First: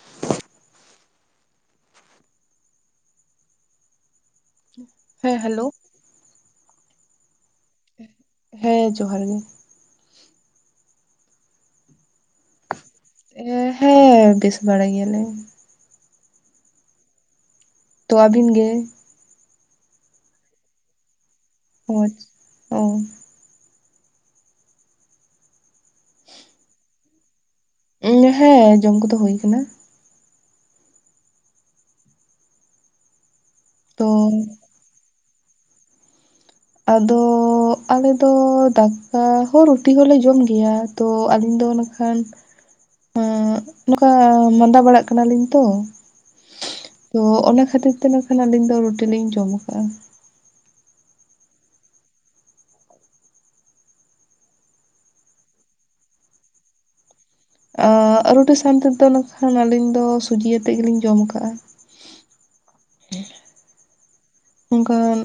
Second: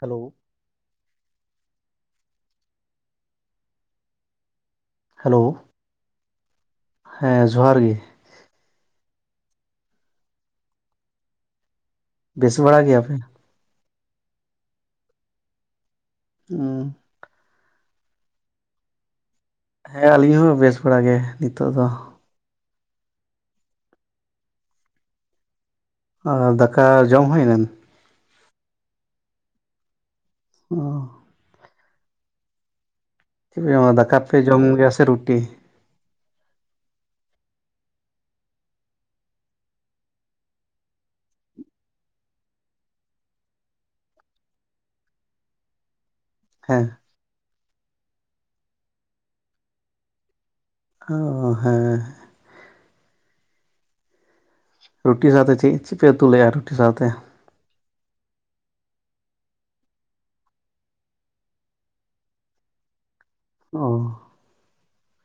Hello [inaudible] hello ᱦᱮᱸ ᱡᱚᱦᱟᱨ ᱜᱮ ᱦᱮᱸ ᱡᱚᱦᱟᱨ ᱜᱮ ᱵᱮᱥ ᱵᱟᱲᱟ ᱜᱮᱭᱟᱯᱮ ᱦᱮᱸ ᱵᱮᱥ ᱵᱟᱲᱟᱭ ᱜᱮᱭᱟᱞᱮ ᱦᱩ ᱛᱚ ᱟᱹᱵᱤᱱ ᱜᱮ ᱦᱮᱸ ᱟᱹᱞᱤᱧ ᱦᱚᱸ ᱵᱮᱥ ᱵᱟᱲᱟ ᱜᱮ ᱱᱤᱛᱚᱜ ᱫᱚ ᱚ ᱟᱨ ᱫᱟᱠᱟ ᱡᱚᱢ ᱦᱩᱭ ᱱᱟ ᱦᱮᱸ ᱡᱚᱢ ᱠᱚᱫᱚ ᱦᱩᱭ ᱟᱠᱟᱱᱟ ᱚ ᱪᱮᱫ ᱯᱮ ᱡᱚᱢᱟ ᱛᱚ ᱫᱟᱠᱟ ᱯᱮ ᱡᱚᱢ ᱜᱮᱭᱟ ᱥᱮ ᱨᱩᱴᱤ ᱟᱫᱚ ᱟᱞᱮᱫᱚ ᱫᱟᱠᱟ ᱦᱚᱸ ᱨᱩᱴᱤ ᱦᱚᱞᱮ ᱡᱚᱢ ᱜᱮᱭᱟ ᱛᱚ ᱟᱹᱞᱤᱧ ᱫᱚ ᱱᱟᱜᱠᱷᱟᱱ ᱱᱚᱝᱠᱟ ᱢᱟᱫᱟ ᱵᱟᱲᱟᱜ ᱠᱟᱱᱟᱞᱤᱧ ᱛᱚ ᱦᱮᱸ ᱛᱚ ᱚᱱᱟ ᱠᱷᱟᱹᱛᱤᱨ ᱛᱮ ᱱᱟ ᱠᱷᱟᱱ ᱟᱹᱞᱤᱧ ᱫᱚ ᱨᱩᱴᱤ ᱞᱤᱧ ᱡᱚᱢᱟᱠᱟ ᱚ ᱦᱮᱸ ᱨᱩᱴᱤ ᱥᱟᱶᱛᱮ ᱪᱮᱫ ᱪᱮᱫ ᱯᱮ ᱩᱛᱩᱞᱮᱫᱼᱟ ᱨᱩᱴᱤ ᱥᱟᱶᱛᱮ ᱟ ᱨᱩᱴᱤ ᱥᱟᱶᱛᱮ ᱛᱮᱫᱚ ᱱᱟᱜᱠᱷᱟᱱ ᱟᱹᱞᱤᱧ ᱫᱚ ᱥᱩᱡᱤᱛᱮᱫ ᱜᱮᱞᱤᱧ ᱡᱚᱢ ᱟᱠᱟᱟᱜᱼᱟ ᱦᱮᱸ ᱚ ᱚᱱᱠᱟᱱ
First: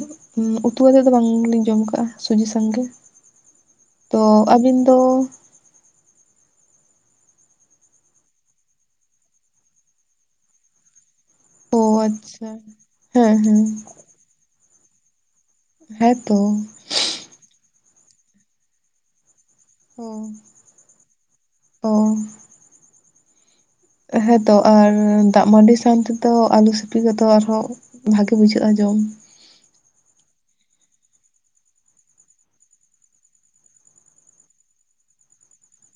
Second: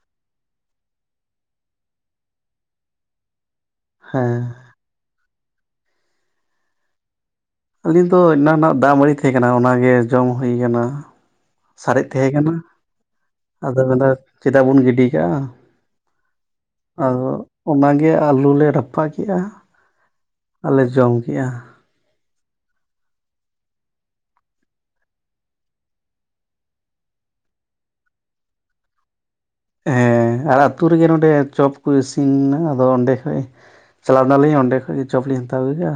ᱩᱛᱩ ᱟᱛᱮᱫ ᱫᱚ ᱵᱟᱝᱞᱤᱧ ᱡᱚᱢ ᱟᱠᱟᱜᱼᱟ ᱥᱩᱡᱤ ᱥᱟᱝᱜᱮ ᱛᱚ ᱦᱮᱸ ᱟᱹᱵᱤᱱ ᱫᱚ ᱟᱹᱞᱤᱧ ᱫᱚ ᱮᱱᱟᱝ ᱱᱟᱜ ᱫᱟᱜ ᱢᱟᱹᱰᱤ ᱛᱟᱦᱮᱸ ᱠᱟᱱᱟ ᱚᱱᱟᱜᱮ ᱡᱚᱢ ᱦᱩᱭ ᱟᱠᱟᱱᱟ ᱚ ᱥᱟᱨᱮᱡ ᱛᱟᱦᱮᱸ ᱟᱪᱪᱷᱟ ᱠᱟᱱᱟ ᱦᱮᱸ ᱦᱮᱸ ᱟᱫᱚ ᱢᱮᱱᱫᱟ ᱪᱮᱫᱟᱜ ᱵᱚᱱ ᱜᱤᱰᱤ ᱠᱟᱜᱼᱟ ᱦᱮ ᱛᱚ ᱟᱫᱚ ᱚᱱᱟᱜᱮ ᱟᱹᱞᱩ ᱞᱮ ᱨᱟᱯᱟ ᱠᱮᱜᱼᱟ᱾ ᱚ ᱟᱨᱞᱮ ᱡᱚᱢ ᱠᱮᱜᱼᱟ᱾ ᱚ ᱦᱮᱸᱛᱚ ᱟᱨ ᱫᱟᱜ ᱢᱟᱹᱰᱤ ᱥᱟᱶ ᱛᱮᱫᱚ ᱟᱞᱩ ᱥᱤᱯᱤ ᱠᱚᱫᱚ ᱟᱨᱦᱚᱸ ᱵᱷᱟᱜᱮ ᱵᱩᱡᱷᱟᱹᱜᱼᱟ ᱡᱚᱢ᱾ ᱦᱮᱸ ᱟᱨ ᱟᱹᱛᱩᱳ ᱨᱮᱜᱮ ᱱᱚᱸᱰᱮ ᱪᱚᱯ ᱠᱚ ᱤᱥᱤᱱᱟ ᱟᱫᱚ ᱚᱸᱰᱮ ᱠᱷᱚᱡ ᱪᱟᱞᱟᱣ ᱮᱱᱟ ᱱᱟᱞᱤᱧ ᱚᱸᱰᱮ ᱠᱷᱚᱱ ᱜᱮ ᱪᱚᱯ ᱞᱤᱧ ᱦᱟᱛᱟᱣ ᱟᱹᱜᱩ ᱠᱮᱜ-ᱟ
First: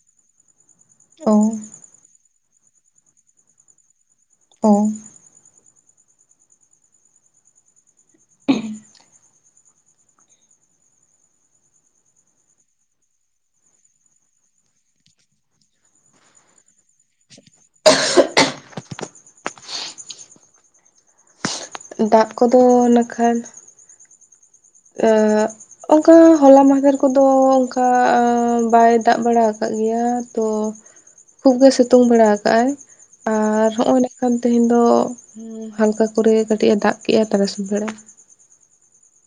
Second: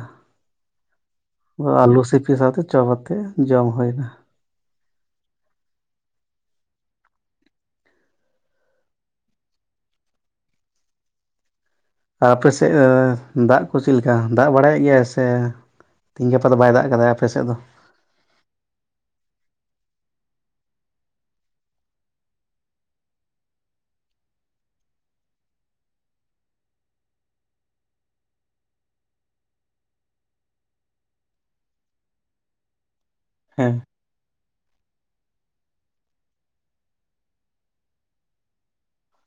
ᱚ ᱟᱹᱞᱩ ᱥᱤᱯᱤ ᱥᱟᱶᱛᱮ ᱪᱚᱯ ᱟᱛᱮ ᱡᱚᱢ ᱦᱩᱭ ᱮᱱᱟ᱾ ᱚ ᱟᱯᱮ ᱥᱮᱫ ᱫᱟᱜ ᱠᱚ ᱪᱮᱫ ᱞᱮᱠᱟ ᱫᱟᱜ ᱵᱟᱲᱟᱭᱮᱫ ᱜᱮᱭᱟ ᱥᱮ? ᱛᱮᱦᱤᱧ ᱜᱟᱯᱟ ᱫᱚ ᱵᱟᱭ ᱫᱟᱜ ᱟᱠᱟᱫᱟ ᱟᱯᱮᱥᱮᱫ ᱫᱚ? ᱫᱟᱜ ᱠᱚᱫᱚ ᱱᱟᱠᱷᱟᱱ, [unintelligible] ᱚᱱᱠᱟ ᱦᱚᱞᱟ ᱢᱫᱮᱨ ᱠᱚᱫᱚ ᱚᱱᱠᱟ ᱵᱟᱭ ᱫᱟᱜ ᱵᱟᱲᱟ ᱟᱠᱟᱫ ᱜᱮᱭᱟ ᱛᱚ ᱠᱷᱩᱵ ᱜᱮ ᱥᱤᱛᱩᱝ ᱵᱟᱲᱟ ᱟᱠᱟᱫ ᱟᱭ ᱟᱨ ᱦᱮᱸ ᱦᱚᱸᱜ-ᱚᱭ ᱱᱮᱠᱷᱟᱱ ᱛᱮᱦᱮᱸᱧ ᱫᱚ ᱦᱟᱞᱠᱟ ᱠᱚᱨᱮ ᱠᱟᱹᱴᱤᱡ ᱮ ᱫᱟᱜ ᱠᱮᱫᱼᱟ ᱛᱟᱨᱟᱥᱤ ᱵᱮᱲᱮ᱾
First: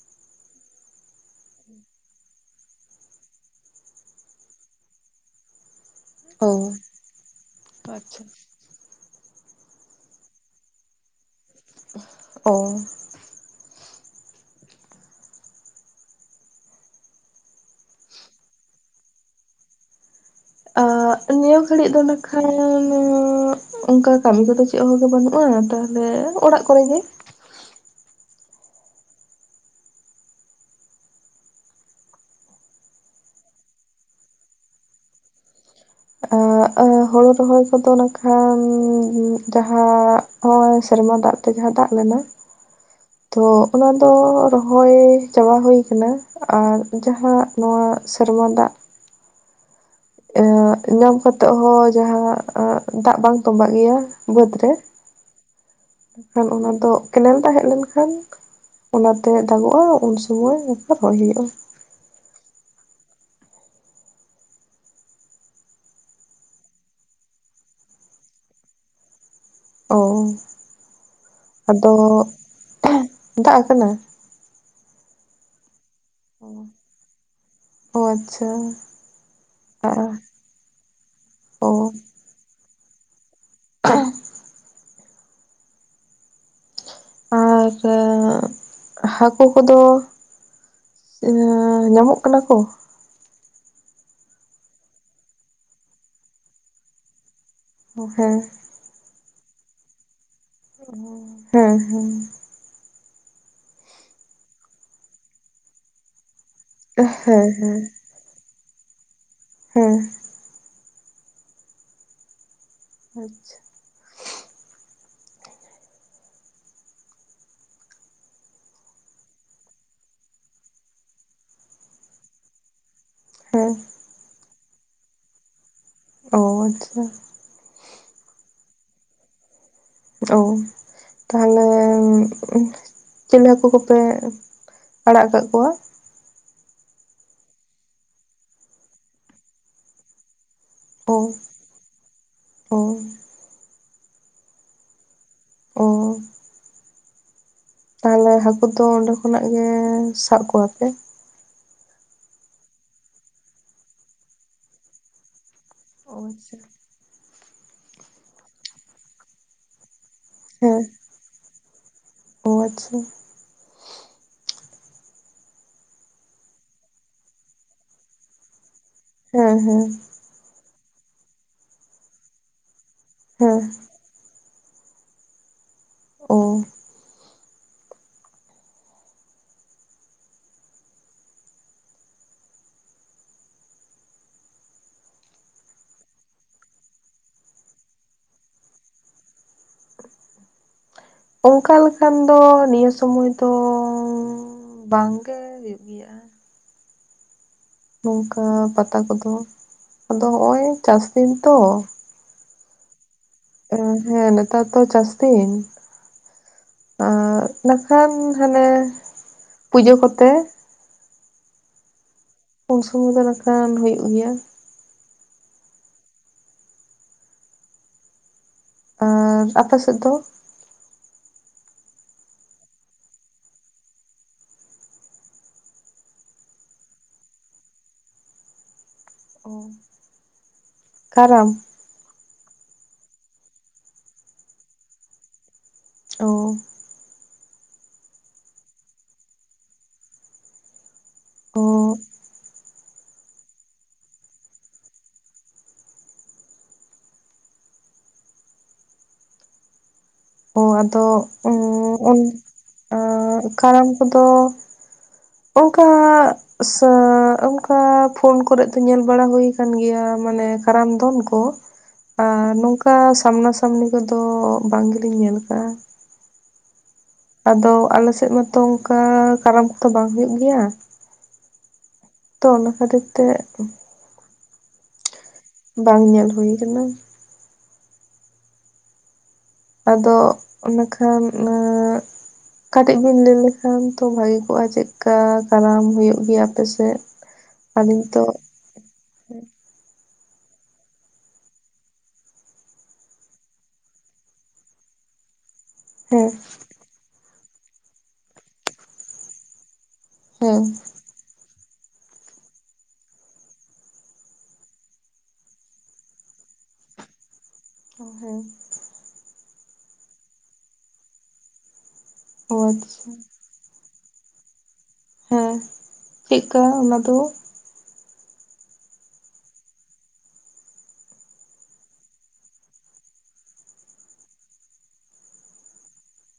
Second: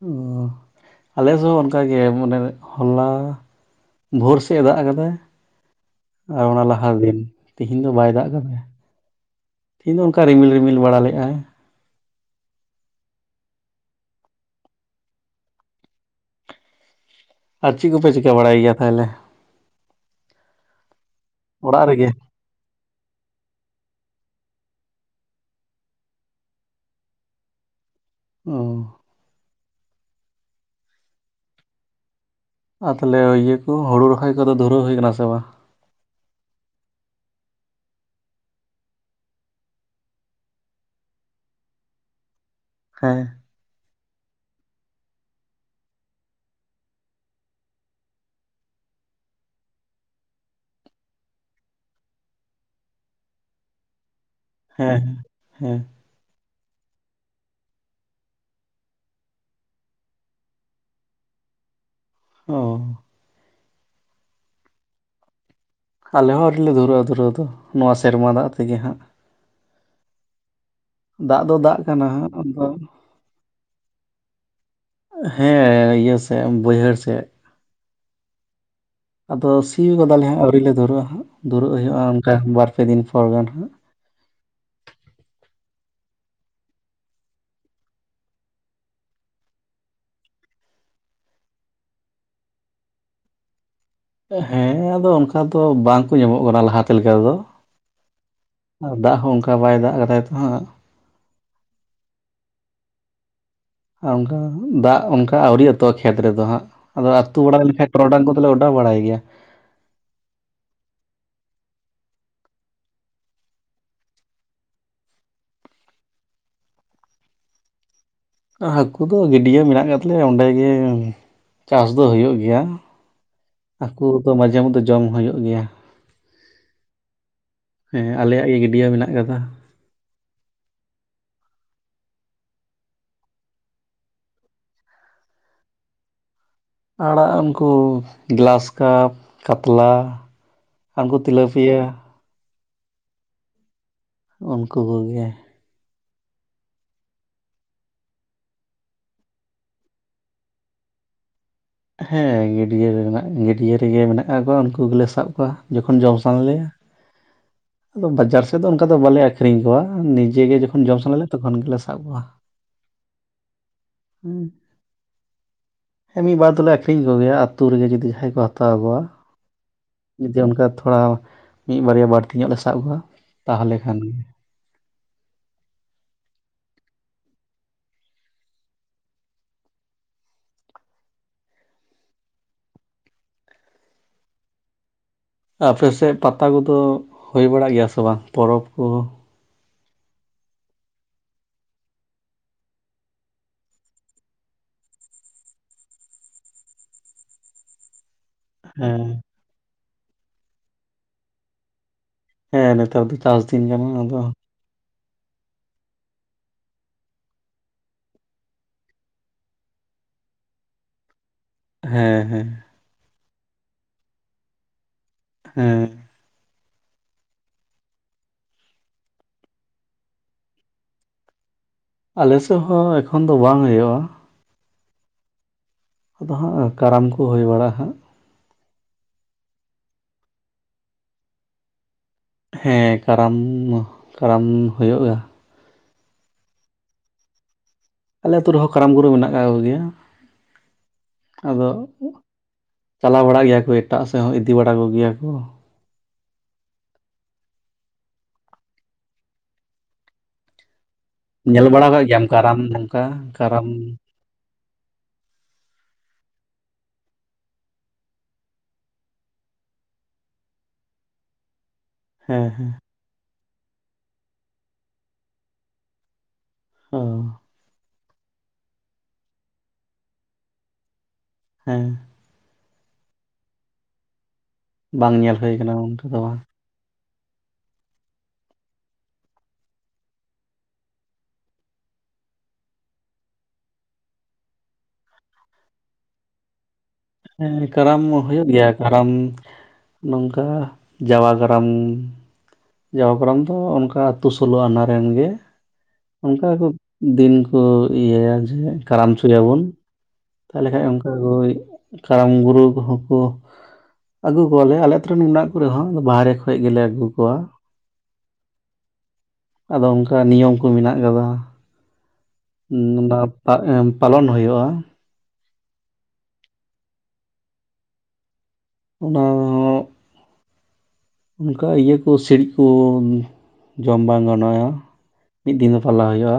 ᱚᱸ ᱟᱞᱮ ᱫᱚ ᱚᱱᱠᱟᱜᱮ ᱢᱟᱱᱮ ᱦᱚᱞᱟ ᱵᱷᱳᱨ ᱥᱮᱫ ᱮ ᱫᱟᱜ ᱟᱠᱟᱫᱟᱭ᱾ ᱟᱨ ᱚ ᱚᱱᱟ ᱞᱟᱦᱟ ᱫᱤᱱ ᱛᱮᱦᱤᱧ ᱫᱚ ᱵᱟᱭ ᱟᱪᱪᱷᱟ ᱫᱟᱜ ᱠᱟᱫᱟᱭ᱾ ᱛᱮᱦᱧ ᱫᱚ ᱚᱱᱠᱟ ᱨᱤᱢᱤᱞ ᱨᱤᱢᱤᱞ ᱵᱟᱲᱟ ᱞᱮᱫᱼᱟ᱾ ᱚ ᱟᱨ ᱪᱮᱫ ᱠᱚᱯᱮ ᱪᱤᱠᱟᱹ ᱵᱟᱲᱟᱭ ᱜᱮᱭᱟ ᱛᱟᱦᱚᱞᱮ? ᱟ ᱱᱤᱭᱟᱹ ᱚᱲᱟᱜ ᱜᱷᱟᱹᱲᱤᱡ ᱫᱚ ᱨᱮᱜᱮ ᱚᱱᱟ, ᱠᱷᱟᱱ [unintelligible] ᱚᱱᱠᱟ ᱠᱟᱹᱢᱤ ᱠᱚᱫᱚ ᱪᱮᱫ ᱦᱚᱸᱛᱚ ᱵᱟᱹᱱᱩᱜᱼᱟ ᱛᱟᱦᱚᱞᱮ ᱚᱲᱟᱜ ᱠᱚᱨᱮ ᱜᱮ᱾ ᱚ ᱟᱨ ᱛᱟᱦᱚᱞᱮ ᱤᱭᱟᱹ ᱠᱚ ᱦᱩᱲᱩ ᱨᱚᱦᱚᱭ ᱠᱚᱫᱚ ᱫᱷᱩᱨᱟᱹᱣ ᱦᱩᱭ ᱠᱟᱱᱟ ᱥᱮ ᱵᱟᱝ? ᱟᱻᱟ ᱦᱳᱲᱩ ᱨᱚᱦᱚᱭ ᱠᱚᱫᱚ ᱱᱟᱠᱷᱟᱱ ᱡᱟᱦᱟᱸ ᱱᱚᱜᱼᱚᱭ ᱥᱮᱨᱢᱟ ᱫᱟᱜ ᱛᱮ ᱡᱟᱦᱟᱸ ᱫᱟᱜ ᱞᱮᱱᱟ, [inaudible] ᱦᱮᱸ ᱛᱚ ᱚᱱᱟ ᱫᱚ ᱨᱚᱦᱚᱭ ᱪᱟᱵᱟ ᱦᱩᱭ ᱟᱠᱟᱱᱟ᱾ ᱟᱨ ᱡᱟᱦᱟᱸ ᱱᱚᱣᱟ ᱥᱮᱨᱢᱟ ᱫᱟᱜ [unintelligible] ᱧᱟᱢ ᱠᱟᱛᱮᱜ ᱦᱚᱸ ᱡᱟᱦᱟᱸ ᱫᱟᱜ ᱵᱟᱝ ᱛᱵᱟᱜ ᱜᱮᱭᱟ, ᱵᱟᱹᱫᱽ ᱨᱮ ᱦᱮᱸ ᱦᱮᱸ ᱠᱷᱟᱱ ᱚᱱᱟ ᱫᱚ ᱠᱮᱱᱮᱞ ᱫᱟᱜ ᱦᱮᱡ ᱞᱮᱱᱠᱷᱟᱱ, ᱚᱱᱟᱛᱮ ᱫᱟᱜᱚᱜᱼᱟ ᱩᱱ ᱥᱩᱢᱚᱭ [unintelligible] ᱨᱚᱦᱚᱭ ᱦᱩᱭᱩᱜᱼᱟ᱾ ᱚ ᱟᱞᱮ ᱦᱚᱸ ᱟᱹᱨᱤ ᱞᱮ ᱫᱷᱩᱨᱟᱹᱼᱟ ᱫᱷᱩᱨᱟᱹᱣ ᱫᱚ ᱱᱚᱣᱟ ᱥᱮᱨᱢᱟ ᱫᱟᱜ ᱛᱮᱜᱮ ᱦᱟᱸᱜ᱾ ᱚᱳ ᱫᱟᱜ ᱫᱚ ᱫᱟᱜ ᱠᱟᱱᱟ ᱦᱟᱸᱜ ᱟᱫᱚ ᱫᱟᱜ ᱟᱠᱟᱱᱟ? ᱦᱮᱸ ᱤᱭᱟᱹ ᱥᱮᱫ ᱵᱟᱹᱭᱦᱟᱹᱲ ᱥᱮᱫ᱾ ᱚ ᱟᱪᱪᱷᱟ ᱟᱫᱚ ᱥᱤᱭ ᱜᱚᱫᱟᱞᱮ ᱦᱟᱸᱜ ᱟᱹᱣᱨᱤ ᱞᱮ ᱫᱩᱨᱟᱹᱜᱼᱟ ᱦᱟᱸᱜ ᱚ ᱫᱩᱨᱟᱹᱜ ᱦᱩᱭᱩᱜᱼᱟ ᱚᱱᱠᱟ ᱵᱟᱨ ᱯᱮ ᱫᱤᱱ ᱯᱚᱨ ᱜᱟᱱ ᱦᱟᱸᱜ᱾ [unintelligible] ᱟᱨ ᱦᱟᱹᱠᱩ ᱠᱚᱫᱚ ᱤᱭᱟᱹ ᱧᱟᱢᱚᱜ ᱠᱟᱱᱟ ᱠᱚ? ᱦᱮᱸ ᱟᱫᱚ ᱚᱱᱠᱟ ᱫᱚ ᱵᱟᱝᱠᱚ ᱧᱟᱢᱚᱜ ᱠᱟᱱᱟ ᱞᱟᱦᱟᱛᱮ ᱞᱮᱠᱟ ᱛᱮᱫᱚ᱾ [unintelligible] ᱟᱨ ᱫᱟᱜ ᱦᱚᱸ ᱚᱱᱠᱟ ᱵᱟᱭ ᱫᱟᱜ ᱠᱟᱫᱟᱭ ᱛᱚᱦᱟᱸ᱾ ᱦᱮᱸ ᱦᱮᱸ ᱟᱨ ᱚᱱᱠᱟ ᱫᱟᱜ ᱚᱱᱠᱟ ᱟᱹᱣᱨᱤ ᱟᱹᱛᱩᱜ-ᱟ ᱠᱷᱮᱛ ᱨᱮᱫᱚ ᱦᱟᱸᱜ ᱟᱫᱚ ᱟᱹᱛᱩ ᱦᱮᱸ ᱵᱟᱲᱟᱭ ᱦᱮᱸ ᱞᱮᱠᱷᱟᱡ ᱴᱨᱚᱰᱟᱝ ᱠᱚ [unintelligible] ᱚᱰᱟ ᱵᱟᱲᱟᱭ ᱜᱮᱭᱟ ᱦᱮᱸ ᱟᱪᱪᱷᱟ ᱦᱟᱹᱠᱩ ᱫᱚ ᱜᱟᱹᱰᱭᱟᱹ ᱢᱮᱱᱟᱜ ᱠᱟᱫᱛᱟᱞᱮᱭᱟ ᱚᱸᱰᱮ ᱜᱮ ᱪᱟᱥ ᱫᱚ ᱦᱩᱭᱩᱜ ᱜᱮᱭᱟ ᱦᱮᱸ ᱦᱟᱠᱩ ᱫᱚ ᱢᱟᱡᱷᱮ ᱢᱚᱫᱽᱷᱮ ᱡᱚᱢ ᱦᱩᱭᱩᱜ ᱜᱮᱭᱟ ᱚ ᱟᱪᱪᱷᱟ ᱦᱮᱸ ᱟᱞᱮᱭᱟᱜ ᱜᱮ ᱜᱤᱰᱭᱟᱹ ᱢᱮᱱᱟᱜ ᱠᱟᱫᱟ ᱚ ᱛᱟᱦᱟᱞᱮ ᱪᱤᱞᱤ ᱦᱟᱹᱠᱩ ᱠᱚᱯᱮ ᱟᱲᱟᱜ ᱠᱟᱫ ᱠᱚᱣᱟ ᱟᱲᱟᱜ ᱩᱱᱠᱩ ᱜᱞᱟᱥ ᱠᱟᱯ ᱠᱟᱛᱞᱟ ᱚ ᱟᱸᱠᱩ ᱛᱤᱞᱟᱹᱯᱤᱭᱟ ᱚ [unintelligible] ᱩᱱᱠᱩ ᱠᱚᱜᱮ᱾ ᱚ [unintelligible] ᱛᱟᱦᱟᱞᱮ ᱦᱟᱹᱠᱩ ᱫᱚ ᱚᱸᱰᱮ ᱠᱷᱚᱱᱟᱜ ᱜᱮ ᱥᱟᱵ ᱠᱚᱣᱟᱯᱮ? ᱦᱮᱸ ᱜᱟᱹᱰᱭᱟᱹ ᱨᱮᱱᱟᱜ ᱜᱟᱹᱰᱭᱟᱹ ᱨᱮᱜᱮ ᱢᱮᱱᱟᱜ ᱠᱟᱫ ᱠᱚᱣᱟ ᱩᱱᱠᱩ ᱜᱮᱞᱮ ᱥᱟᱵ ᱠᱚᱣᱟ ᱡᱚᱠᱷᱚᱱ ᱡᱚᱢ ᱚ ᱥᱟᱱᱟ ᱟᱪᱪᱷᱟ ᱞᱮᱭᱟ᱾ ᱟᱫᱚ ᱵᱟᱡᱟᱨ ᱥᱮᱫ ᱫᱚ ᱚᱱᱠᱟ ᱫᱚ ᱵᱟᱞᱮ ᱟᱠᱷᱨᱤᱧ ᱠᱚᱣᱟ ᱱᱤᱡᱮᱜ ᱜᱮ ᱡᱚᱠᱷᱚᱱ ᱡᱚᱢ ᱥᱟᱱᱟ ᱞᱮᱭᱟ ᱛᱚᱠᱷᱚᱱ ᱜᱮᱞᱮ ᱥᱟᱵ ᱠᱚᱣᱟ᱾ ᱚᱻ ᱟᱪᱪᱷᱟ᱾ [unintelligible] ᱦᱮᱸ ᱢᱤᱫ ᱵᱟᱨ ᱫᱚᱞᱮ ᱟᱠᱷᱨᱤᱧ ᱠᱚᱜᱮᱭᱟ ᱟᱛᱳ ᱨᱮᱜᱮ ᱡᱩᱫᱤ ᱡᱟᱦᱟᱸᱭ ᱠᱚ ᱦᱟᱛᱟᱣ ᱠᱚᱣᱟ᱾ ᱦᱮᱸ ᱦᱮᱸ᱾ ᱡᱩᱫᱤ ᱚᱱᱠᱟ ᱛᱷᱚᱲᱟ ᱢᱤᱫ ᱵᱟᱨᱭᱟ ᱵᱟᱹᱲᱛᱤ ᱧᱚᱜ ᱞᱮ ᱥᱟᱵ ᱠᱚᱣᱟ ᱦᱮᱸ ᱛᱟᱦᱟᱞᱮ ᱠᱷᱟᱱ᱾ ᱚ ᱟᱯᱮᱥᱮᱫ ᱯᱟᱛᱟ ᱠᱚᱫᱚ ᱦᱩᱭ ᱵᱟᱲᱟᱜ ᱜᱮᱭᱟ ᱥᱮ ᱵᱟᱝ ᱯᱚᱨᱚᱵᱽ ᱠᱚ? ᱚᱱᱠᱟ ᱞᱮᱠᱟᱱ ᱫᱚ ᱱᱤᱭᱟᱹ ᱥᱚᱢᱚᱭ ᱫᱚ ᱵᱟᱝᱜᱮ ᱦᱩᱭᱩᱜ ᱜᱮᱭᱟ᱾ ᱱᱚᱝᱠᱟ ᱯᱟᱛᱟ ᱦᱮᱸ ᱠᱚᱫᱚ ᱟᱫᱚ ᱦᱚᱜ-ᱚᱸᱭ ᱪᱟᱥ ᱫᱤᱱ ᱛᱚ᱾ ᱦᱮᱸ ᱱᱮᱛᱟᱨ ᱫᱚ ᱪᱟᱥ ᱫᱤᱱ ᱠᱟᱱᱟ ᱟᱫᱚ ᱦᱮᱸ ᱱᱮᱛᱟᱨ ᱫᱚ ᱪᱟᱥ ᱫᱤᱱ᱾ ᱟᱨ ᱱᱟᱠᱷᱟᱱ ᱦᱟᱱᱮ ᱯᱩᱡᱟᱹ ᱠᱚᱛᱮ᱾ ᱦᱮᱸ ᱦᱮᱸ᱾ ᱚᱱ [unintelligible] ᱱᱟᱠᱷᱟ ᱦᱩᱭᱩᱜ ᱜᱮᱭᱟ᱾ ᱦᱮᱸ᱾ ᱟᱨ ᱟᱯᱮ ᱥᱮᱫ ᱫᱚ? ᱟᱞᱮ ᱥᱮᱫ ᱦᱚᱸ ᱮᱠᱷᱚᱱ ᱫᱚ ᱵᱟᱝ ᱦᱩᱭᱩᱜ-ᱟ᱾ ᱟᱫᱚ ᱦᱟᱸᱜ ᱠᱟᱨᱟᱢ ᱠᱚ ᱦᱩᱭ ᱵᱟᱲᱟᱜ ᱦᱟᱸᱜ᱾ ᱚ᱾ ᱠᱟᱨᱟᱢ᱾ ᱦᱮᱸ ᱠᱟᱨᱟᱢ ᱠᱟᱨᱟᱢ ᱦᱩᱭᱩᱜ-ᱟ᱾ ᱚ᱾ ᱟᱞᱮ ᱟᱛᱳ ᱨᱮᱦᱚᱸ ᱠᱟᱨᱟᱢ ᱜᱩᱨᱩ ᱢᱮᱱᱟᱜ ᱠᱟᱜ ᱠᱚᱜᱮᱭᱟ᱾ ᱚ ᱟᱫᱚ ᱪᱟᱞᱟᱣ ᱵᱟᱲᱟᱜ ᱜᱮᱭᱟ ᱠᱚ ᱮᱴᱟᱜ ᱥᱮᱫ ᱦᱚᱸ ᱤᱫᱤ ᱵᱟᱲᱟ ᱠᱚᱜᱮᱭᱟ ᱠᱚ᱾ ᱚ ᱟᱫᱚ ᱧᱮᱞ ᱵᱟᱲᱟ ᱠᱟᱜ ᱜᱮᱭᱟᱢ ᱠᱟᱨᱟᱢ ᱱᱚᱝᱠᱟ [unintelligible] ᱠᱟᱨᱟᱢ ᱠᱚᱫᱚ ᱚᱝᱠᱟ [unintelligible] ᱚᱱᱠᱟ ᱯᱷᱳᱱ ᱠᱚᱨᱮᱫ ᱫᱚ ᱧᱮᱞ ᱵᱟᱲᱟ ᱦᱩᱭ ᱠᱟᱱ ᱜᱮᱭᱟ ᱢᱟᱱᱮ ᱠᱟᱨᱟᱢ ᱫᱚᱱ ᱠᱚ᱾ ᱟᱨ ᱦᱮᱸ ᱦᱮᱸ ᱱᱚᱝᱠᱟ ᱥᱟᱢᱱᱟ ᱥᱟᱢᱱᱤ ᱠᱚᱫᱚ ᱵᱟᱝ ᱜᱮᱞᱤᱧ ᱧᱮᱞ ᱠᱟᱜ-ᱟ᱾ ᱚ ᱟᱫᱚ ᱟᱞᱮᱥᱮᱫ ᱢᱟᱛᱚ ᱚᱱᱠᱟ ᱠᱟᱨᱟᱢ ᱠᱚᱛᱚ ᱵᱟᱝ ᱦᱩᱭᱩᱜ ᱜᱮᱭᱟ᱾ ᱦᱮᱸ᱾ ᱛᱚ ᱚᱱᱟ ᱠᱷᱟᱹᱛᱤᱨ ᱛᱮ ᱵᱟᱝ ᱧᱮᱞ ᱦᱩᱭᱩ ᱟᱠᱟᱱᱟ ᱩᱱᱚᱱᱛᱮᱟ ᱵᱟᱝ [unintelligible] [unintelligible] ᱟᱫᱚ ᱚᱱᱠᱷᱟ ᱱᱟᱜ ᱠᱟᱹᱴᱤᱡ ᱵᱤᱱ ᱞᱟᱹᱭ ᱞᱮᱠᱷᱟᱱ ᱛᱚ ᱵᱷᱟᱜᱤ ᱠᱚᱜᱼᱟ ᱪᱮᱫ ᱠᱟ ᱠᱟᱨᱟᱢ ᱦᱩᱭᱩᱜ ᱜᱮᱭᱟ ᱟᱯᱮᱥᱮᱫ? ᱦᱮᱸ ᱠᱟᱨᱟᱢ ᱦᱩᱭᱩᱜ ᱜᱮᱭᱟ᱾ ᱠᱟᱨᱟᱢ ᱱᱚᱝᱠᱟ ᱡᱟᱣᱟ ᱠᱟᱨᱟᱢ ᱡᱟᱭᱟ ᱠᱟᱨᱟᱢ ᱫᱚ ᱚᱱᱠᱟ ᱟᱹᱛᱩ ᱥᱳᱞᱳ ᱟᱱᱟᱨᱮ ᱨᱮᱱ ᱜᱮ ᱦᱮᱸ ᱚᱱᱠᱟ ᱠᱚ ᱫᱤᱱ ᱠᱚ ᱤᱭᱟᱹᱭᱟ ᱡᱮ ᱠᱟᱨᱟᱢ ᱦᱚᱪᱚᱭᱟᱵᱚᱱ ᱦᱮᱸ ᱛᱟᱦᱚᱞᱮ ᱠᱷᱟᱡ ᱚᱱᱠᱟ ᱜᱳᱭ ᱠᱟᱨᱟᱢ ᱜᱩᱨᱩ ᱠᱚᱦᱚᱸ ᱠᱚ ᱟᱹᱜᱩ ᱠᱚᱣᱟᱞᱮ ᱟᱞᱮ ᱟᱹᱛᱩᱨᱮᱱ ᱢᱮᱱᱟᱜ ᱠᱚᱨᱮ ᱦᱚᱸ ᱵᱟᱦᱨᱮ ᱠᱷᱚᱡ ᱜᱮᱞᱮ ᱟᱹᱜᱩ ᱠᱚᱣᱟ᱾ ᱚ ᱦᱮᱸ [unintelligible] ᱟᱫᱚ ᱚᱱᱠᱟ ᱱᱤᱭᱚᱢ ᱠᱚ ᱢᱮᱱᱟᱜ ᱟᱠᱟᱫᱟ᱾ ᱚ ᱟᱪᱪᱷᱟ ᱵᱟᱯᱟ ᱮᱱ ᱯᱞᱚᱱ ᱦᱩᱭᱩᱜᱼᱟ ᱦᱮᱸ ᱪᱮᱫᱠᱟ ᱚᱱᱟ ᱫᱚ? ᱚᱱᱟ ᱚᱱᱠᱟ ᱤᱭᱟᱹ ᱠᱚ ᱥᱤᱬᱤᱡ ᱠᱚ ᱡᱚᱢ ᱵᱟᱝ ᱜᱟᱱᱚᱜᱼᱟ ᱢᱤᱫ ᱫᱤᱱ ᱫᱚ ᱯᱟᱞᱟᱣ ᱦᱩᱭᱩᱜᱼᱟ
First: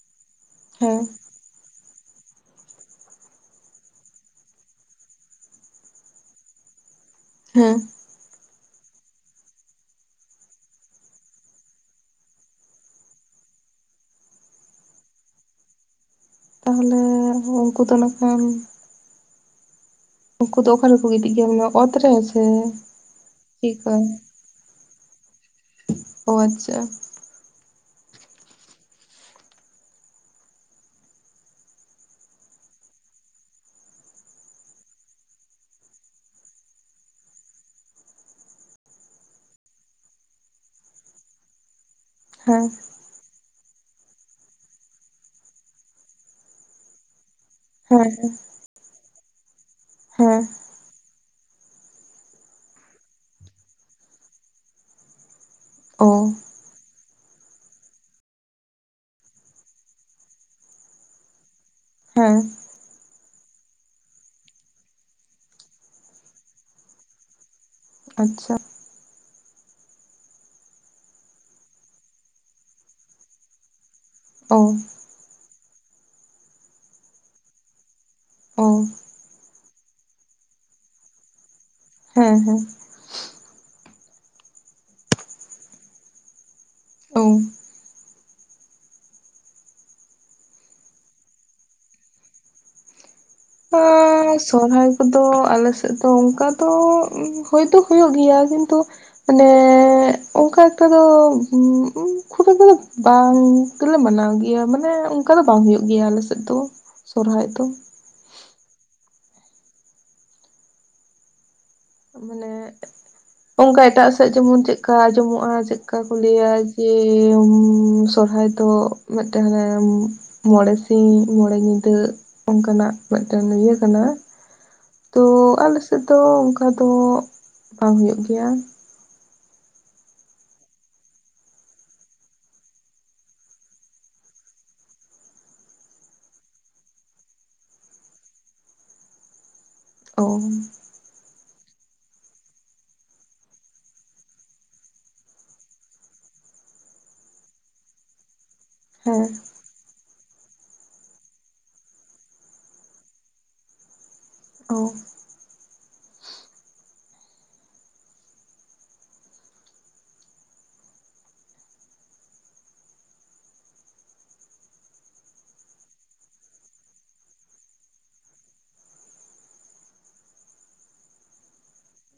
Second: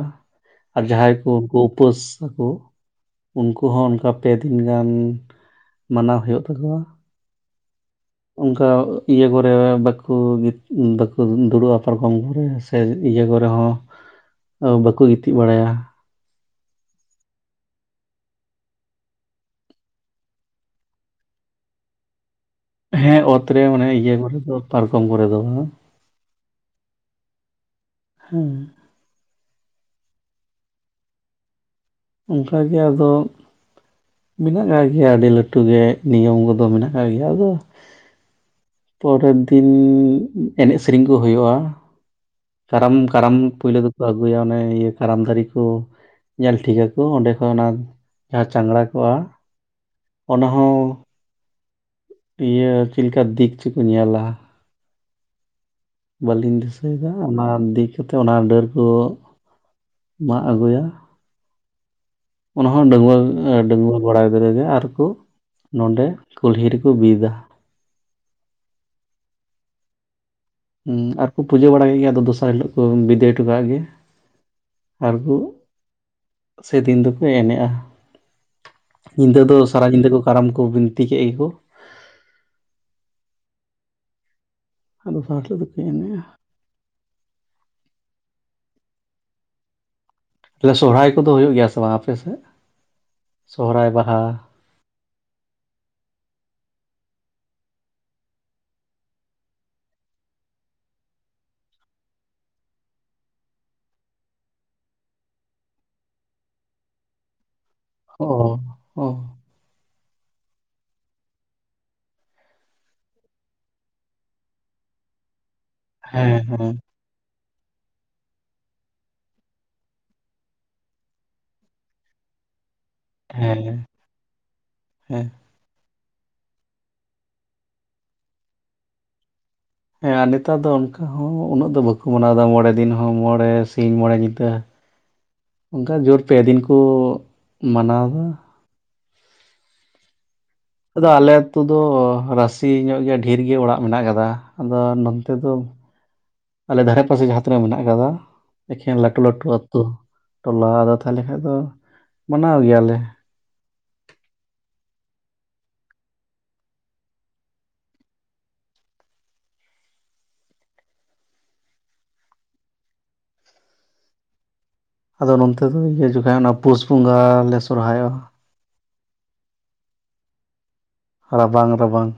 ᱟᱨ ᱦᱮᱸ ᱡᱟᱸᱦᱟᱭ ᱠᱚ ᱩᱯᱟᱹᱥᱟᱠᱚ ᱩᱱᱠᱩ ᱦᱚᱸ ᱚᱱᱠᱟ ᱯᱮᱹ ᱫᱤᱱ ᱜᱟᱱ ᱢᱟᱱᱟᱣ ᱦᱩᱭᱩᱜ ᱛᱟᱠᱚᱣᱟ ᱦᱮᱸ ᱚᱱᱠᱟ ᱤᱭᱟᱹ ᱠᱚᱨᱮ ᱵᱟᱠᱚ ᱵᱟᱠᱚ ᱫᱩᱲᱩᱵᱼᱟ ᱯᱟᱨᱠᱚᱢ ᱠᱚᱨᱮ ᱥᱮ ᱤᱭᱟᱹ ᱠᱚᱨᱮ ᱦᱚᱸ ᱵᱟᱠᱚ ᱜᱤᱛᱤᱡ ᱵᱟᱲᱟᱭᱟ ᱛᱟᱦᱚᱞᱮ ᱩᱱᱠᱩ ᱫᱚ ᱠᱷᱟᱱ ᱩᱱᱠᱩ ᱫᱚ ᱚᱠᱟ ᱨᱮᱠᱚ ᱜᱤᱛᱤᱡ ᱜᱮᱭᱟᱮ ᱚᱛᱨᱮ ᱥᱮ ᱦᱮᱸ ᱚᱛ ᱨᱮ ᱢᱟᱱᱮ ᱪᱮᱫᱠᱟ ᱤᱭᱟᱹ ᱠᱚᱨᱮ ᱫᱚ ᱯᱟᱨᱠᱚᱢ ᱠᱚᱨᱮ ᱫᱚ ᱚ ᱟᱪᱪᱷᱟ ᱦᱮᱸ ᱚᱱᱠᱟᱜᱮ ᱟᱫᱚ ᱢᱮᱱᱟᱜ ᱟᱠᱟᱫ ᱜᱮᱭᱟ ᱟᱹᱰᱤ ᱞᱟᱹᱴᱩ ᱜᱮ ᱱᱤᱭᱚᱢ ᱠᱚᱫᱚ ᱢᱮᱱᱟᱜ ᱟᱠᱟᱫ ᱜᱮᱭᱟ ᱟᱫᱚ ᱯᱚᱨᱮᱨ ᱫᱤᱱ ᱮᱱᱮᱡ ᱥᱮᱨᱮᱧ ᱠᱚ ᱦᱩᱭᱩᱜᱼᱟ ᱦᱮᱸ ᱠᱟᱨᱟᱢ ᱠᱟᱨᱟᱢ ᱯᱩᱭᱞᱳ ᱫᱚᱠᱚ ᱟᱹᱜᱩᱭᱟ ᱚᱱᱮ ᱤᱭᱟᱹ ᱠᱟᱨᱟᱢ ᱫᱟᱨᱮ ᱠᱚ ᱧᱮᱞ ᱴᱷᱤᱠᱟᱠᱚ ᱠᱚ ᱚᱸᱰᱮ ᱠᱷᱚᱱ ᱚᱱᱟ ᱦᱮᱸ ᱡᱟᱦᱟᱸ ᱪᱟᱝᱲᱟ ᱠᱚᱜᱼᱟ ᱦᱮᱸ ᱚᱱᱟ ᱦᱚᱸ ᱤᱭᱟᱹ ᱪᱮᱫ ᱞᱮᱠᱟ ᱫᱤᱠ ᱪᱮᱫᱠᱚ ᱧᱮᱞᱟ ᱚ ᱵᱟᱹᱞᱤᱧ ᱫᱤᱥᱟᱹᱭᱮᱫᱟ ᱚᱱᱟ ᱫᱤ ᱠᱟᱛᱮᱫ ᱚᱱᱟ ᱰᱟᱹᱨ ᱠᱚ ᱢᱟᱜ ᱟᱹᱜᱩᱭᱟ ᱦᱮᱸ ᱚᱱᱟ ᱦᱚᱸ ᱰᱟᱹᱣᱟᱹ ᱰᱟᱹᱝᱣᱟᱹ ᱵᱟᱲᱟ ᱜᱤᱫᱽᱨᱟᱹᱮ ᱟᱨᱠᱚ ᱱᱚᱸᱰᱮ ᱠᱩᱞᱦᱤ ᱨᱮᱠᱚ ᱵᱤᱫᱟ ᱟᱪᱪᱷᱟ ᱟᱨᱠᱚ ᱯᱩᱡᱟᱹ ᱵᱟᱲᱟ ᱠᱮᱫ ᱜᱮᱭᱟ ᱟᱫᱚ ᱫᱚᱥᱟᱨ ᱦᱤᱞᱳᱜ ᱠᱚ ᱵᱤᱫᱟᱹᱭ ᱦᱚᱴᱚ ᱠᱟᱜ ᱜᱮ ᱚ-ᱳ ᱟᱨᱜᱚ ᱥᱮᱫᱤᱱ ᱫᱚᱠᱚ ᱮᱱᱮᱡᱼᱟ ᱚ ᱧᱤᱫᱟᱹ ᱫᱚ ᱥᱟᱨᱟ ᱧᱤᱫᱟᱹ ᱠᱚ ᱠᱟᱨᱟᱢ ᱠᱚ ᱵᱤᱱᱛᱤ ᱠᱮᱫ ᱜᱮᱠᱚ ᱦᱮᱸ ᱦᱮᱸ ᱟᱫᱚ ᱥᱟᱴ ᱫᱚᱠᱱᱟᱮ [inaudible] ᱚ ᱟᱦᱮ ᱥᱚᱦᱚᱨᱟᱭ ᱠᱚᱫᱚ ᱦᱩᱭᱩᱜ ᱜᱮᱭᱟ ᱥᱮ ᱵᱟᱝ ᱟᱯᱮᱥᱮᱫ? ᱚ [unintelligible] ᱥᱚᱦᱚᱨᱟᱭ ᱠᱚᱫᱚ ᱟᱞᱮᱥᱮᱫ ᱫᱚ ᱚᱱᱠᱟ ᱫᱚ ᱦᱚᱳᱭᱛᱳ ᱦᱩᱭᱩᱜ ᱜᱮᱭᱟ ᱠᱤᱱᱛᱩ ᱢᱟᱱᱮ ᱚᱱᱠᱟ ᱮᱠᱴᱟ ᱫᱚ ᱠᱷᱩᱵ ᱮᱠᱴ ᱫᱚ ᱵᱟᱝ ᱛᱮᱞᱮ ᱢᱟᱱᱟᱣ ᱜᱮᱭᱟ ᱢᱟᱱᱮ ᱚᱱᱠᱟ ᱫᱚ ᱵᱟᱝ ᱦᱩᱭᱩᱜ ᱜᱮᱭᱟ ᱟᱞᱮ ᱥᱮᱫ ᱫᱚ ᱥᱚᱨᱚᱦᱟᱭ ᱫᱚ ᱚ ᱚ ᱢᱟᱱᱮ ᱚᱱᱠᱟ ᱮᱴᱟᱜ ᱥᱮᱫ ᱡᱮᱢᱚᱱ ᱪᱮᱫᱠᱟ ᱟᱸᱡᱚᱢᱚᱜᱼᱟ ᱪᱮᱫᱠᱟ ᱠᱚ ᱦᱮᱸ ᱞᱟᱹᱭᱟ ᱦᱮᱸ ᱡᱮ ᱥᱚᱨᱦᱟᱭ ᱫᱚ ᱢᱤᱫᱴᱮᱱ ᱢᱚᱬᱮ ᱥᱤᱧ ᱢᱚᱬᱮ ᱧᱤᱫᱟᱹ ᱚᱱᱠᱟᱱᱟᱜ ᱢᱤᱫᱴᱮᱱ ᱦᱮᱸ ᱤᱭᱟᱹ ᱠᱟᱱᱟ ᱛᱚ ᱦᱮᱸ ᱟᱞᱮᱥᱮᱫ ᱫᱚ ᱚᱱᱠᱟ ᱫᱚ ᱵᱟᱝ ᱦᱩᱭᱩᱜ ᱜᱮᱭᱟ ᱦᱮᱸ ᱟᱨ ᱱᱮᱛᱟᱨ ᱫᱚ ᱚᱱᱠᱟ ᱦᱚᱸ ᱩᱱᱟᱹᱜ ᱫᱚ ᱵᱟᱠᱚ ᱢᱟᱱᱟᱣ ᱮᱫᱟ ᱢᱚᱬᱮ ᱫᱤᱱ ᱦᱚᱸ ᱢᱚᱬᱮ ᱥᱤᱧ ᱢᱚᱬᱮ ᱧᱤᱫᱟᱹ [inaudible] ᱚᱱᱠᱟ ᱡᱳᱨ ᱯᱮ ᱫᱤᱱ ᱠᱚ ᱢᱟᱱᱟᱣ ᱮᱫᱟ ᱚ ᱟᱫᱚ ᱟᱞᱮ ᱟᱛᱩ ᱫᱚ ᱨᱟᱥᱮ ᱧᱚᱜ ᱜᱮᱭᱟ ᱰᱷᱮᱨ ᱜᱮ ᱚᱲᱟᱜ ᱢᱮᱱᱟᱜ ᱠᱟᱫᱟ ᱟᱫᱚ ᱱᱚᱱᱛᱮ ᱫᱚ [inaudible] ᱟᱞᱮ ᱫᱷᱟᱨᱮ ᱯᱟᱥᱮ ᱡᱟᱦᱟᱸ ᱛᱤᱱᱟᱹᱜ ᱢᱮᱱᱟᱜ ᱠᱟᱫᱟ ᱮᱠᱷᱮᱱ ᱞᱟᱹᱴᱩ ᱦᱮᱸ ᱞᱟᱹᱴᱩ ᱟᱹᱛᱩ ᱴᱚᱞᱟ ᱟᱫᱚ ᱛᱟᱦᱚᱞᱮ ᱠᱷᱱᱡ ᱫᱚ ᱢᱟᱱᱟᱣ ᱜᱮᱭᱟᱞᱮ ᱚ ᱟᱫᱚ ᱱᱚᱱᱛᱮ ᱫᱚ ᱤᱭᱟᱹ ᱡᱚᱠᱷᱟᱡ ᱚᱱᱟ ᱯᱩᱥ ᱵᱚᱸᱜᱟ ᱞᱮ ᱥᱚᱨᱦᱟᱭᱚᱜᱼᱟ ᱨᱟᱵᱟᱝ ᱨᱟᱵᱟᱝ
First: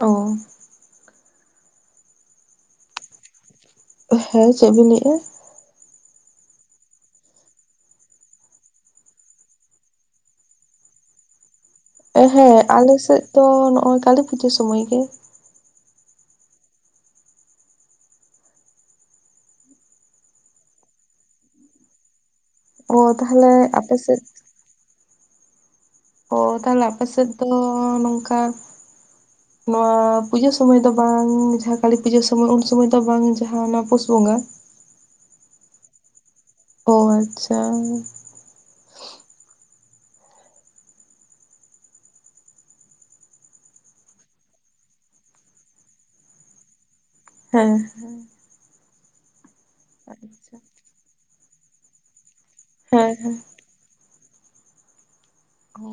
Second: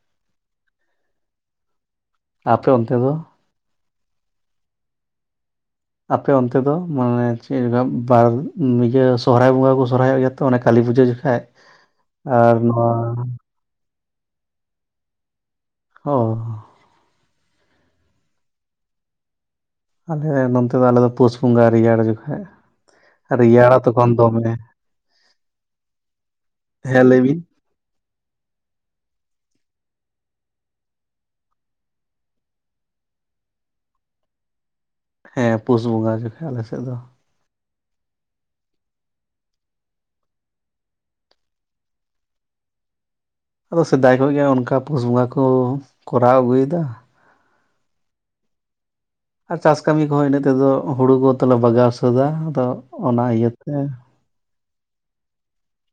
ᱚᱻ ᱟᱯᱮ ᱚᱱᱛᱮ ᱫᱚ ᱦᱮᱸ ᱪᱮᱫ ᱵᱤᱱ ᱞᱟᱹᱭᱮᱜᱼᱟ ᱟᱯᱮ ᱚᱱᱛᱮ ᱫᱚ ᱢᱟᱱᱮ ᱪᱮᱫ ᱵᱟᱨ ᱤᱭᱟᱹ ᱥᱚᱦᱚᱨᱟᱭ ᱵᱚᱸᱜᱟ ᱠᱚ ᱥᱚᱦᱚᱨᱟᱭᱚᱜ ᱜᱮᱭᱟ ᱛᱚ ᱚᱱᱮ ᱠᱟᱹᱞᱤ ᱯᱩᱡᱟᱹ ᱡᱚᱠᱷᱟᱡ ᱮ ᱦᱮᱸ ᱟᱨ ᱱᱚᱣᱟ ᱟᱞᱮ ᱥᱮᱫ ᱫᱚ ᱱᱚᱜᱼᱚᱭ ᱠᱟᱹᱞᱤ ᱯᱩᱡᱟᱹ ᱥᱚᱢᱚᱭ ᱜᱮ ᱦᱚᱻ ᱟᱞᱮ ᱱᱚᱱᱛᱮ ᱫᱚ ᱟᱞᱮ ᱫᱚ ᱯᱩᱥ ᱵᱚᱸᱜᱟ ᱨᱮᱭᱟᱲ ᱡᱚᱠᱷᱟᱡ ᱚ ᱛᱟᱦᱚᱞᱮ ᱨᱮᱭᱟᱲᱟ ᱟᱯᱮ ᱛᱚᱠᱷᱚᱱ ᱥᱮᱫ ᱫᱚᱢᱮ ᱚᱻ ᱛᱟᱦᱞᱮ ᱦᱮᱸ ᱟᱯᱮ ᱞᱟᱹᱭ ᱥᱮᱫ ᱵᱤᱱ ᱫᱚ ᱱᱚᱝᱠᱟ ᱱᱚᱣᱟ ᱯᱩᱡᱟᱹ ᱥᱚᱢᱚᱭ ᱫᱚ ᱵᱟᱝ ᱡᱟᱦᱟᱸ ᱠᱟᱹᱞᱤ ᱯᱩᱡᱟᱹ ᱥᱚᱢᱚᱭ ᱩᱱ ᱥᱚᱢᱚᱭ ᱫᱚ ᱵᱟᱝ ᱡᱟᱦᱟᱸ ᱱᱚᱣᱟ ᱯᱩᱥ ᱵᱚᱸᱜᱟ ᱦᱮᱸ ᱯᱩᱥ ᱵᱚᱸᱜᱟ ᱜᱮ ᱚᱻ ᱟᱪᱪᱷᱟ ᱟᱫᱚ ᱥᱮᱫᱟᱭ ᱠᱷᱚᱡ ᱜᱮ ᱚᱱᱠᱟ ᱯᱩᱥ ᱵᱚᱸᱜᱟ ᱠᱚ ᱠᱚᱨᱟᱣ ᱟᱹᱜᱩᱭ ᱮᱫᱟ ᱦᱮᱸ ᱻ ᱦᱮᱸᱻ ᱟᱨ ᱪᱟᱥ ᱠᱟᱹᱢᱤ ᱠᱚᱦᱚᱸ ᱤᱱᱟᱹᱜ ᱛᱮᱫᱚ ᱦᱳᱲᱳ ᱠᱚ ᱛᱚᱞᱮ ᱵᱟᱜᱟᱣ ᱥᱟᱹᱛᱟ ᱛᱚ ᱚᱱᱟ ᱦᱮᱸ ᱤᱭᱟᱹ ᱛᱮ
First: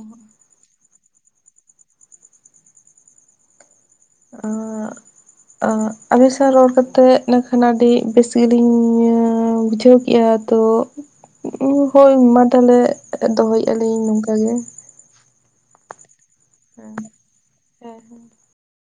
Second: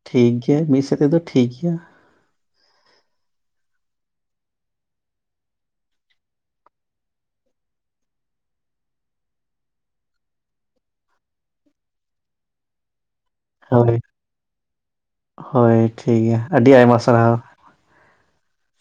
ᱴᱷᱤᱠ ᱜᱮᱭᱟ ᱢᱤᱫ ᱥᱮᱫ ᱛᱮᱫᱚ ᱴᱷᱤᱠ ᱜᱮᱭᱟ ᱟᱸᱻ ᱟᱹᱵᱤᱧ ᱥᱟᱶ ᱨᱚᱲ ᱠᱟᱛᱮᱜ ᱤᱱᱟᱹ ᱠᱷᱟᱱ ᱟᱹᱰᱤ ᱵᱮᱥ ᱜᱮᱞᱤᱧ ᱵᱩᱡᱷᱟᱹᱣ ᱠᱮᱜᱼᱟ ᱛᱚ ᱦᱳᱭ ᱢᱟ ᱛᱟᱦᱞᱮ ᱦᱳᱭ ᱫᱚᱦᱚᱭᱮᱜᱼᱟᱹᱞᱤᱧ ᱱᱚᱝᱠᱟ ᱜᱮ ᱦᱳᱭ ᱴᱷᱤᱠ ᱜᱮᱭᱟ ᱟᱹᱰᱤ ᱟᱭᱢᱟ ᱥᱟᱨᱦᱟᱣ ᱦᱮᱸ ᱦᱮᱸ